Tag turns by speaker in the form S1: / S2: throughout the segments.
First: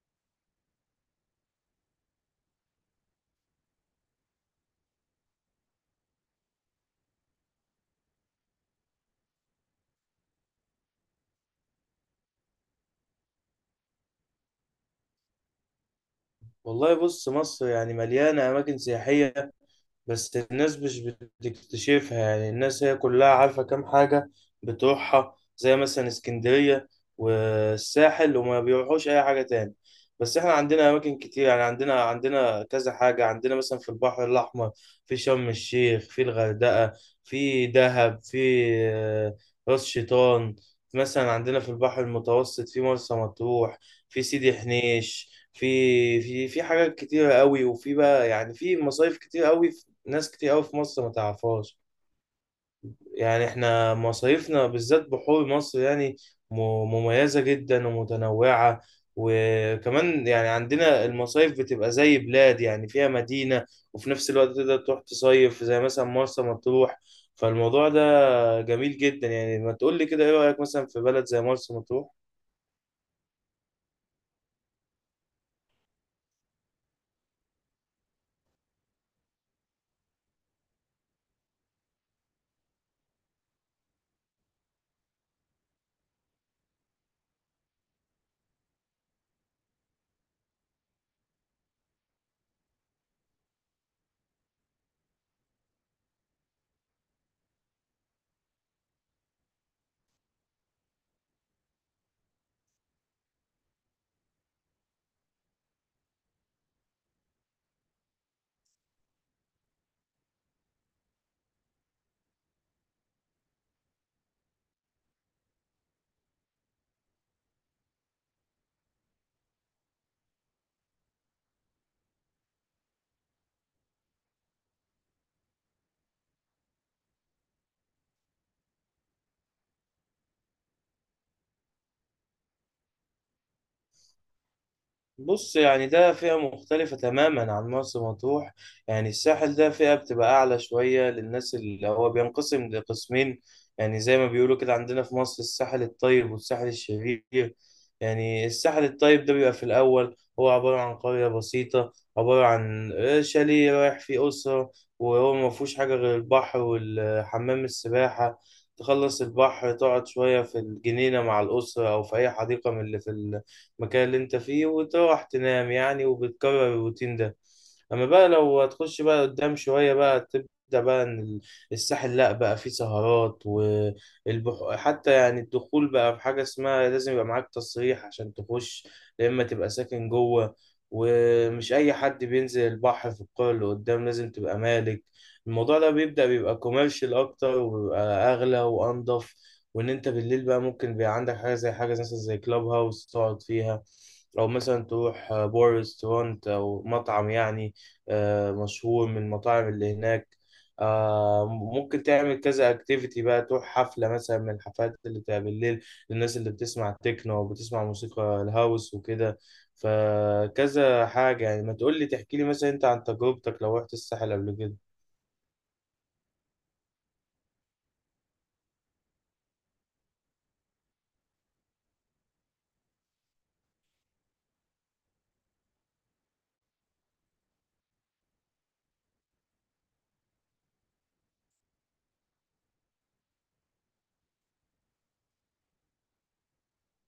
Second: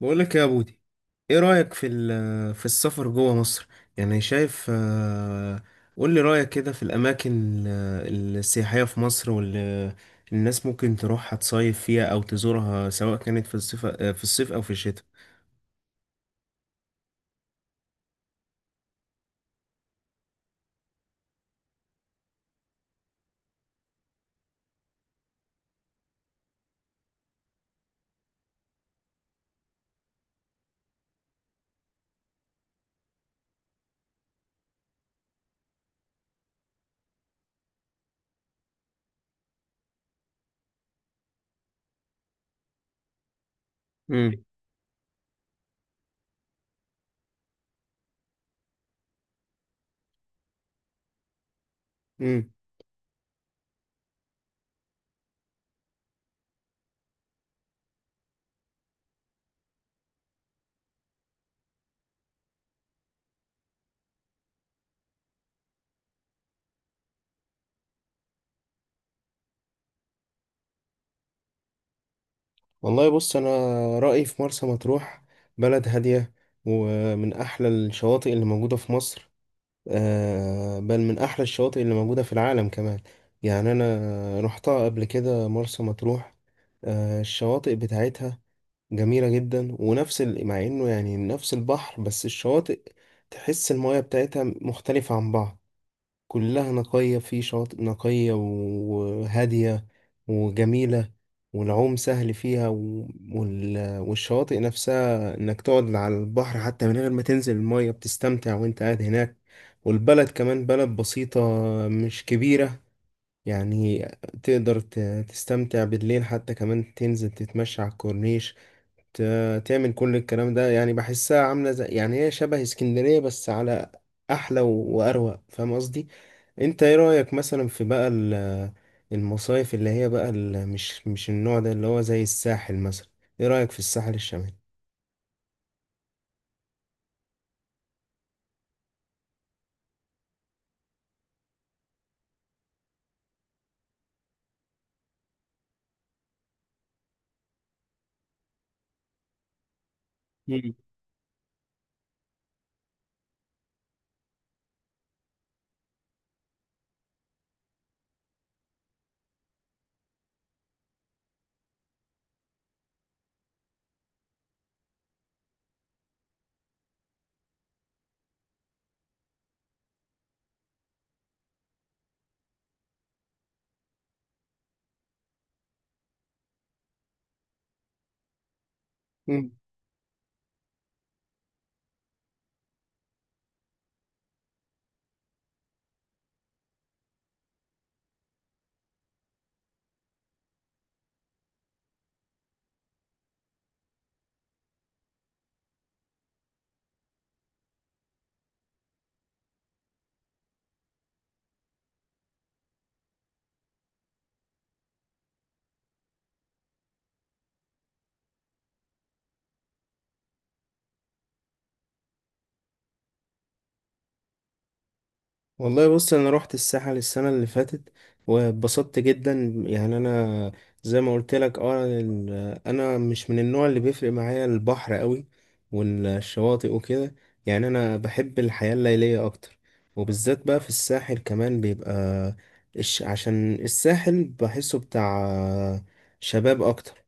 S1: بقول لك يا بودي، ايه رأيك في السفر جوه مصر؟ يعني شايف. قول لي رأيك كده في الاماكن السياحية في مصر، واللي الناس ممكن تروحها تصيف فيها او تزورها، سواء كانت في الصيف، في الصيف او في الشتاء.
S2: والله بص، مصر يعني مليانة أماكن سياحية، بس الناس مش بتكتشفها. يعني الناس هي كلها عارفة كام حاجة بتروحها زي مثلا اسكندرية والساحل، وما بيروحوش أي حاجة تاني. بس احنا عندنا أماكن كتير، يعني عندنا كذا حاجة. عندنا مثلا في البحر الأحمر، في شرم الشيخ، في الغردقة، في دهب، في آه، راس شيطان. مثلا عندنا في البحر المتوسط في مرسى مطروح، في
S1: امم
S2: سيدي حنيش، في في حاجات كتيرة قوي، وفي بقى يعني في مصايف كتير قوي، ناس كتير قوي في مصر ما تعرفهاش.
S1: امم
S2: يعني احنا مصايفنا بالذات بحور مصر يعني م- مميزة جدا ومتنوعة. وكمان يعني عندنا المصايف بتبقى زي بلاد، يعني فيها مدينة وفي نفس الوقت تقدر تروح تصيف، زي مثلا مرسى مطروح. فالموضوع ده جميل جدا. يعني ما تقول لي كده، ايه رأيك مثلا في بلد زي مرسى مطروح؟
S1: والله بص، انا رأيي في مرسى مطروح، بلد هادية ومن احلى الشواطئ اللي موجودة في مصر. بل من أحلى الشواطئ اللي موجودة في العالم كمان. يعني أنا رحتها قبل كده مرسى مطروح. الشواطئ بتاعتها جميلة جدا، ونفس مع إنه يعني نفس البحر بس الشواطئ، تحس المياه بتاعتها مختلفة عن بعض، كلها نقية، في شواطئ نقية وهادية وجميلة، والعوم سهل فيها، والشواطئ نفسها إنك تقعد على البحر، حتى من غير ما تنزل المية بتستمتع وإنت قاعد هناك. والبلد كمان بلد بسيطة، مش كبيرة. يعني تقدر تستمتع بالليل حتى، كمان تنزل تتمشى على الكورنيش، تعمل كل الكلام ده. يعني بحسها عاملة زي، يعني هي شبه اسكندرية بس على أحلى وأروق. فاهم قصدي؟ انت ايه رأيك مثلا في بقى المصايف اللي هي بقى مش النوع ده اللي هو زي الساحل مثلا؟ ايه رأيك في الساحل الشمالي؟
S2: بص، يعني ده فئة مختلفة تماما عن مرسى مطروح. يعني الساحل ده فئة بتبقى أعلى شوية للناس، اللي هو بينقسم لقسمين. يعني زي ما بيقولوا كده، عندنا في مصر الساحل الطيب والساحل الشرير. يعني الساحل الطيب ده بيبقى في الأول هو عبارة عن قرية بسيطة، عبارة عن شاليه رايح فيه أسرة، وهو ما فيهوش حاجة غير البحر والحمام السباحة. تخلص البحر، تقعد شوية في الجنينة مع الأسرة أو في أي حديقة من اللي في المكان اللي انت فيه، وتروح تنام يعني، وبتكرر الروتين ده. اما بقى لو هتخش بقى قدام شوية، بقى تبدأ بقى ان الساحل لا بقى فيه سهرات، والبحر حتى يعني الدخول بقى في حاجة اسمها لازم يبقى معاك تصريح عشان تخش، يا اما
S1: مم.
S2: تبقى ساكن جوه. ومش اي حد بينزل البحر في القرى اللي قدام، لازم تبقى مالك. الموضوع ده بيبدأ بيبقى كوميرشال اكتر، وبيبقى اغلى وانضف. وان انت بالليل بقى ممكن بيبقى عندك حاجه، زي حاجه مثلا زي كلاب هاوس تقعد فيها، او مثلا تروح بار ريستورانت او مطعم، يعني مشهور من المطاعم اللي هناك. ممكن تعمل كذا اكتيفيتي بقى، تروح حفله مثلا من الحفلات اللي بتبقى بالليل للناس اللي بتسمع تكنو او بتسمع موسيقى الهاوس وكده. فكذا حاجه، يعني ما تقول لي تحكي لي مثلا انت عن تجربتك لو رحت الساحل قبل كده.
S1: والله بص، انا رحت الساحل السنه اللي فاتت واتبسطت جدا. يعني انا زي ما قلت لك، اه، انا مش من النوع اللي بيفرق معايا البحر قوي والشواطئ وكده. يعني انا بحب الحياه الليليه اكتر، وبالذات بقى في الساحل كمان بيبقى، عشان الساحل بحسه بتاع شباب اكتر.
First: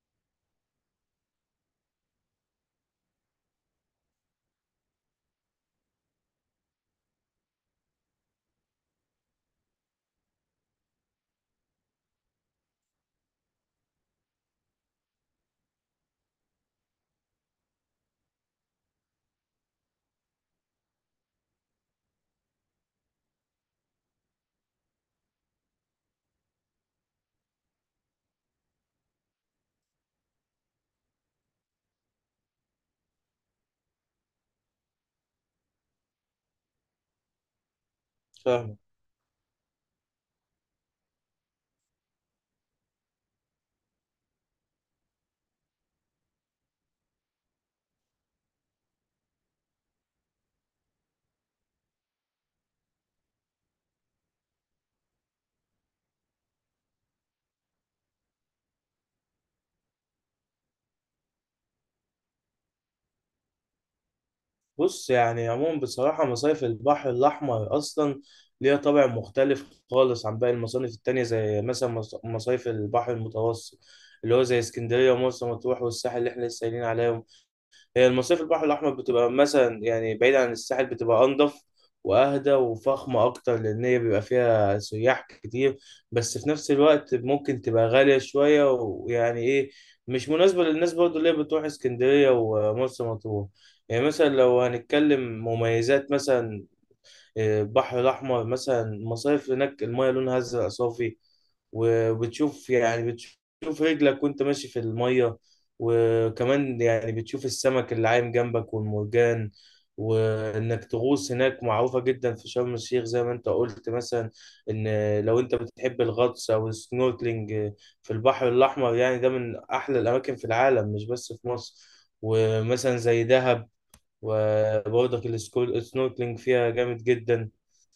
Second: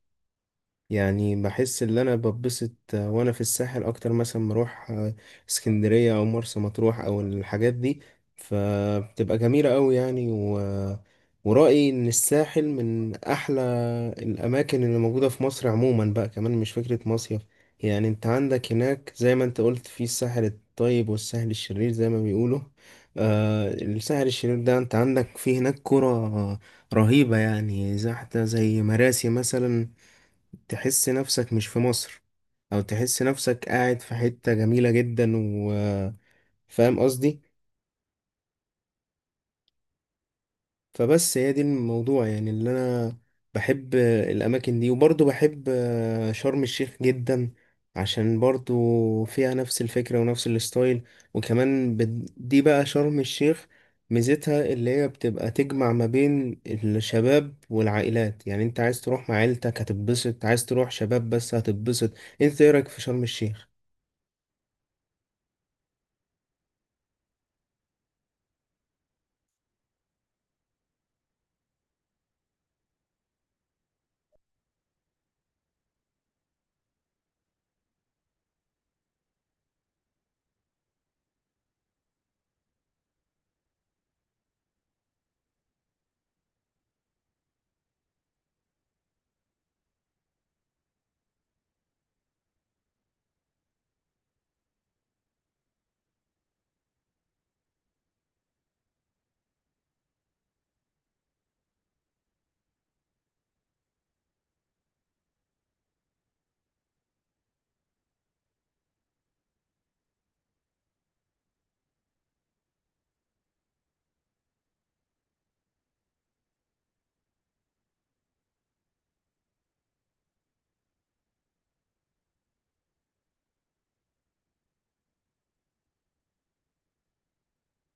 S1: يعني بحس ان انا ببسط، وانا في الساحل اكتر مثلا ما اروح اسكندرية او مرسى مطروح او الحاجات دي. فبتبقى جميلة قوي يعني ورأيي ان الساحل من احلى الاماكن اللي موجودة في مصر عموما، بقى كمان مش فكرة مصيف. يعني انت عندك هناك زي ما انت قلت في الساحل الطيب والساحل الشرير، زي ما بيقولوا. آه، الساحل الشرير ده انت عندك في هناك قرى رهيبة، يعني زي حتى زي مراسي مثلا، تحس نفسك مش في مصر، او تحس نفسك قاعد في حتة جميلة جدا. وفاهم قصدي.
S2: فاهم.
S1: فبس هي دي الموضوع، يعني اللي انا بحب الاماكن دي. وبرضه بحب شرم الشيخ جدا، عشان برضه فيها نفس الفكرة ونفس الستايل. وكمان دي بقى شرم الشيخ، ميزتها اللي هي بتبقى تجمع ما بين الشباب والعائلات. يعني انت عايز تروح مع عيلتك هتتبسط، عايز تروح شباب بس هتتبسط. انت ايه رأيك في شرم الشيخ؟
S2: بص، يعني عموما بصراحة مصايف البحر الأحمر أصلا ليها طابع مختلف خالص عن باقي المصايف التانية، زي مثلا مصايف البحر المتوسط اللي هو زي اسكندرية ومرسى مطروح والساحل اللي احنا لسه قايلين عليه. هي المصيف البحر الأحمر بتبقى مثلا يعني بعيد عن الساحل، بتبقى أنضف وأهدى وفخمة أكتر، لأن هي بيبقى فيها سياح كتير. بس في نفس الوقت ممكن تبقى غالية شوية، ويعني إيه، مش مناسبة للناس برضو اللي هي بتروح اسكندرية ومرسى مطروح. يعني مثلا لو هنتكلم مميزات، مثلا البحر الأحمر مثلا المصايف هناك المايه لونها أزرق صافي، وبتشوف يعني بتشوف رجلك وانت ماشي في المية. وكمان يعني بتشوف السمك اللي عايم جنبك والمرجان، وانك تغوص هناك معروفة جدا في شرم الشيخ، زي ما انت قلت مثلا. ان لو انت بتحب الغطس او السنوركلينج في البحر الاحمر، يعني ده من احلى الاماكن في العالم، مش بس في مصر. ومثلا زي دهب، وبرضك السنوركلينج فيها جامد جدا.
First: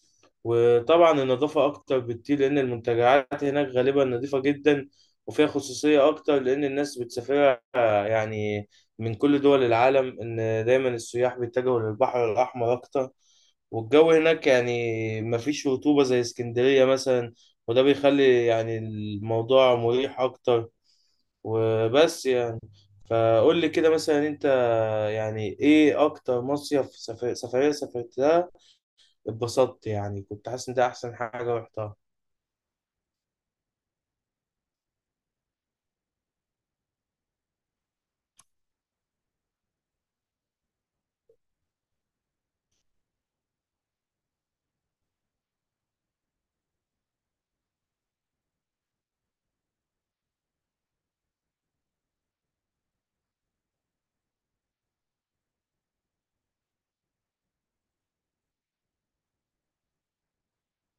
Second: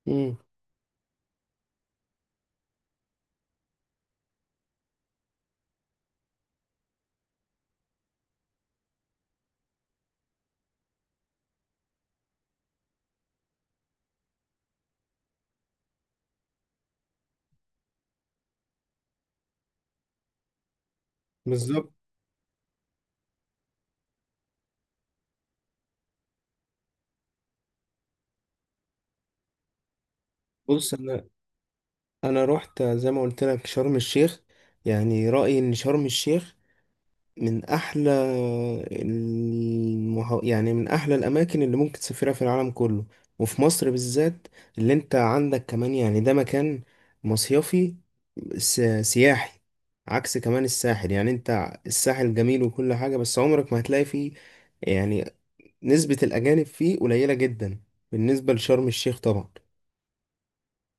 S1: امم
S2: وطبعا النظافة أكتر بكتير، لأن المنتجعات هناك غالبا نظيفة جدا، وفيها خصوصية أكتر لأن الناس بتسافرها يعني من كل دول العالم. إن دايما السياح بيتجهوا للبحر الأحمر أكتر. والجو هناك يعني مفيش رطوبة زي اسكندرية مثلا، وده بيخلي يعني الموضوع مريح أكتر.
S1: بالظبط.
S2: وبس يعني، فقول لي كده مثلا أنت، يعني إيه أكتر مصيف سفرية سافرتها، اتبسطت يعني كنت حاسس ان ده
S1: بص
S2: احسن
S1: انا،
S2: حاجه رحتها؟
S1: رحت زي ما قلت لك شرم الشيخ. يعني رأيي ان شرم الشيخ من احلى يعني من احلى الاماكن اللي ممكن تسافرها في العالم كله، وفي مصر بالذات. اللي انت عندك كمان يعني ده مكان مصيفي، سياحي. عكس كمان الساحل، يعني انت الساحل جميل وكل حاجة بس عمرك ما هتلاقي فيه يعني نسبة الأجانب فيه قليلة جدا، بالنسبة لشرم الشيخ طبعا،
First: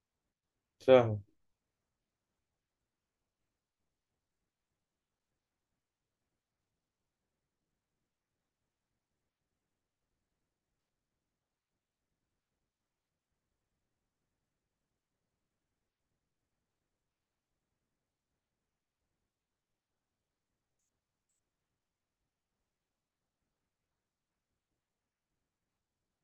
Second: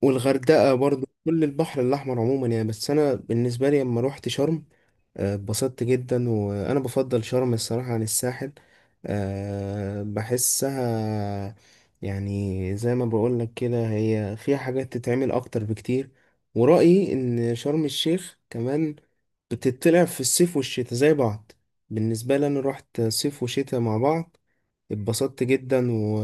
S1: والغردقة برضو،
S2: فاهم.
S1: كل البحر الأحمر عموما يعني. بس أنا بالنسبة لي لما روحت شرم، اتبسطت جدا. وأنا بفضل شرم الصراحة عن الساحل. بحسها، يعني زي ما بقولك كده، هي فيها حاجات تتعمل أكتر بكتير. ورأيي إن شرم الشيخ كمان بتطلع في الصيف والشتاء زي بعض. بالنسبة لي أنا روحت صيف وشتاء مع بعض، اتبسطت جدا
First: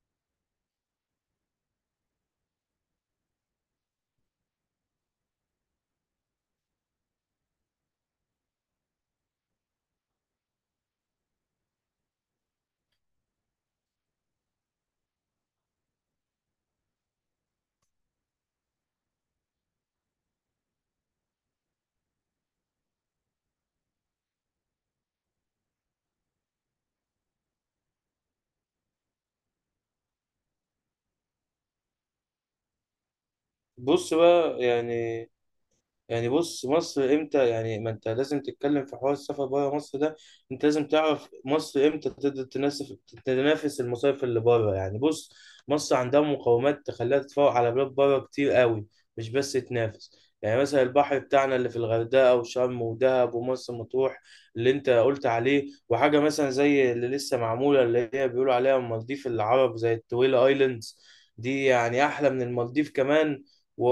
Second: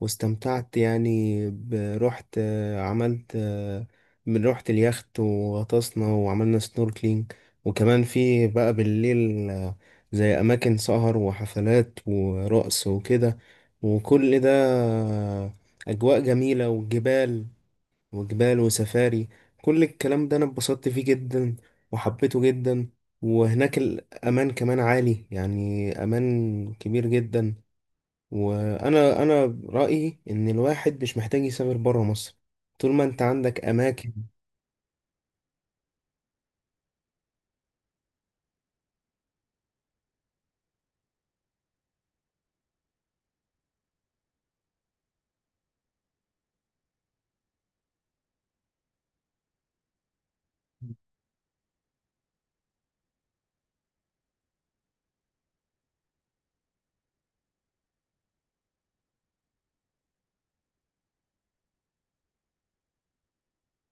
S1: واستمتعت يعني رحت، عملت، من رحت اليخت وغطسنا وعملنا سنوركلينج. وكمان في بقى بالليل، زي أماكن سهر وحفلات ورقص وكده، وكل ده، أجواء جميلة، وجبال، وسفاري. كل الكلام ده أنا اتبسطت فيه جدا وحبيته جدا. وهناك الأمان كمان عالي، يعني أمان كبير جدا. وانا رايي ان الواحد مش محتاج يسافر بره مصر طول ما انت عندك اماكن.
S2: بص بقى يعني، مصر امتى، يعني ما انت لازم تتكلم في حوار السفر بره مصر ده، انت لازم تعرف مصر امتى تقدر تنافس، تنافس المصايف اللي بره. يعني بص، مصر عندها مقومات تخليها تتفوق على بلاد بره كتير قوي، مش بس تنافس. يعني مثلا البحر بتاعنا اللي في الغردقه وشرم ودهب ومرسى مطروح اللي انت قلت عليه، وحاجه مثلا زي اللي لسه معموله اللي هي بيقولوا عليها المالديف العرب، زي التويلا ايلاندز. دي يعني احلى من المالديف كمان، وأ-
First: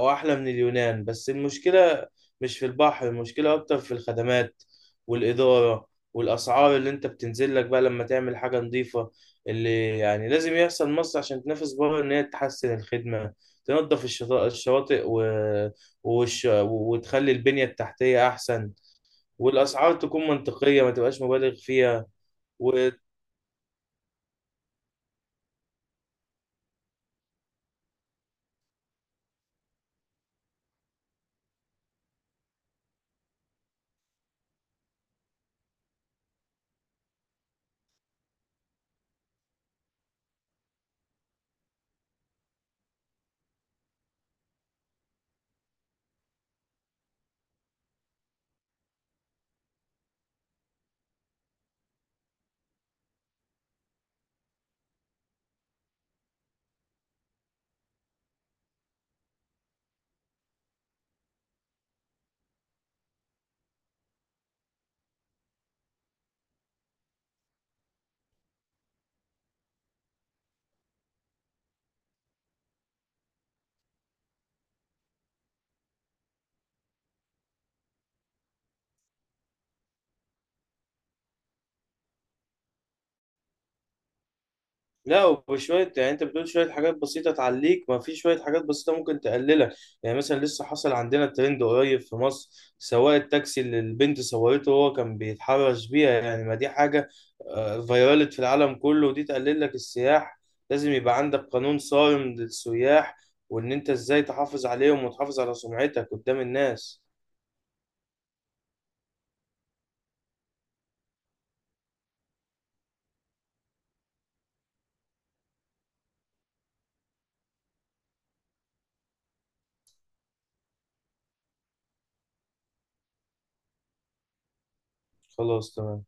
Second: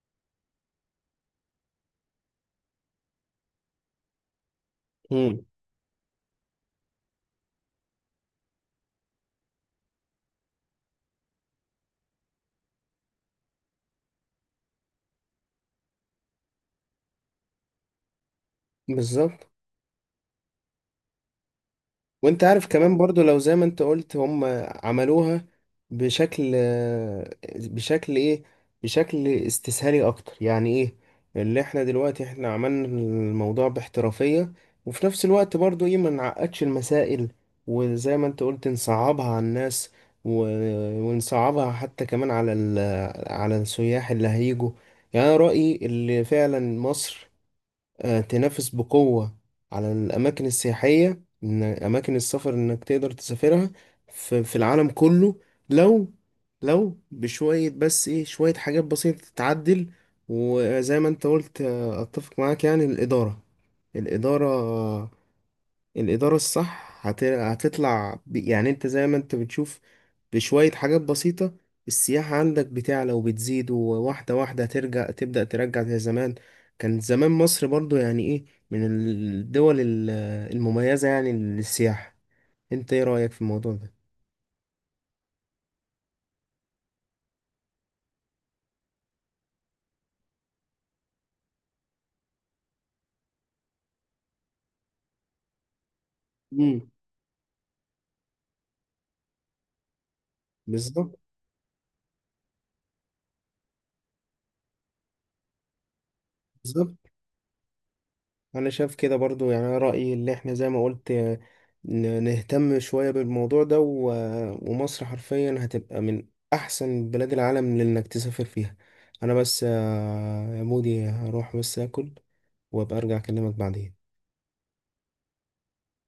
S2: وأحلى من اليونان. بس المشكلة مش في البحر، المشكلة أكتر في الخدمات
S1: مم.
S2: والإدارة والأسعار، اللي أنت بتنزل لك بقى لما تعمل حاجة نظيفة. اللي يعني لازم يحصل مصر عشان تنافس بره، إن هي تحسن الخدمة، تنظف الشواطئ وتخلي البنية التحتية أحسن،
S1: بالظبط.
S2: والأسعار تكون منطقية، ما تبقاش مبالغ فيها.
S1: وانت عارف كمان برضو، لو زي ما انت قلت هم عملوها بشكل، بشكل بشكل استسهالي اكتر، يعني ايه اللي احنا دلوقتي عملنا الموضوع باحترافية. وفي نفس الوقت برضو، ايه، ما نعقدش المسائل، وزي ما انت قلت نصعبها على الناس، و... ونصعبها حتى كمان على على السياح اللي هيجوا. يعني انا رأيي اللي فعلا مصر، تنافس بقوة على الأماكن السياحية، إن أماكن السفر إنك تقدر تسافرها في، في العالم كله، لو لو بشوية بس، إيه، شوية حاجات بسيطة تتعدل. وزي ما أنت قلت، أتفق معاك يعني، الإدارة، الإدارة آه، الإدارة الصح هتطلع يعني أنت زي ما أنت بتشوف، بشوية حاجات بسيطة، السياحة عندك بتعلى وبتزيد، وواحدة واحدة ترجع تبدأ ترجع زي زمان. كان زمان مصر برضو يعني ايه، من الدول المميزة يعني للسياحة. انت ايه رأيك في الموضوع ده؟
S2: لا، وشوية يعني انت بتقول شوية حاجات بسيطة تعليك، ما في شوية حاجات بسيطة ممكن تقللك. يعني مثلا لسه حصل عندنا ترند قريب في مصر، سواق التاكسي اللي البنت صورته وهو كان بيتحرش بيها. يعني ما دي
S1: مم.
S2: حاجة فيرالت في العالم كله، ودي تقلل لك السياح. لازم يبقى
S1: بالظبط
S2: عندك قانون صارم للسياح، وان انت ازاي تحافظ عليهم وتحافظ على سمعتك قدام
S1: بالظبط.
S2: الناس.
S1: انا شايف كده برضو، يعني أنا رأيي اللي احنا زي ما قلت، نهتم شوية بالموضوع ده، ومصر حرفيا هتبقى من احسن بلاد العالم لانك تسافر فيها. انا بس، يا مودي، هروح بس اكل وابقى ارجع اكلمك بعدين.
S2: خلاص، تمام.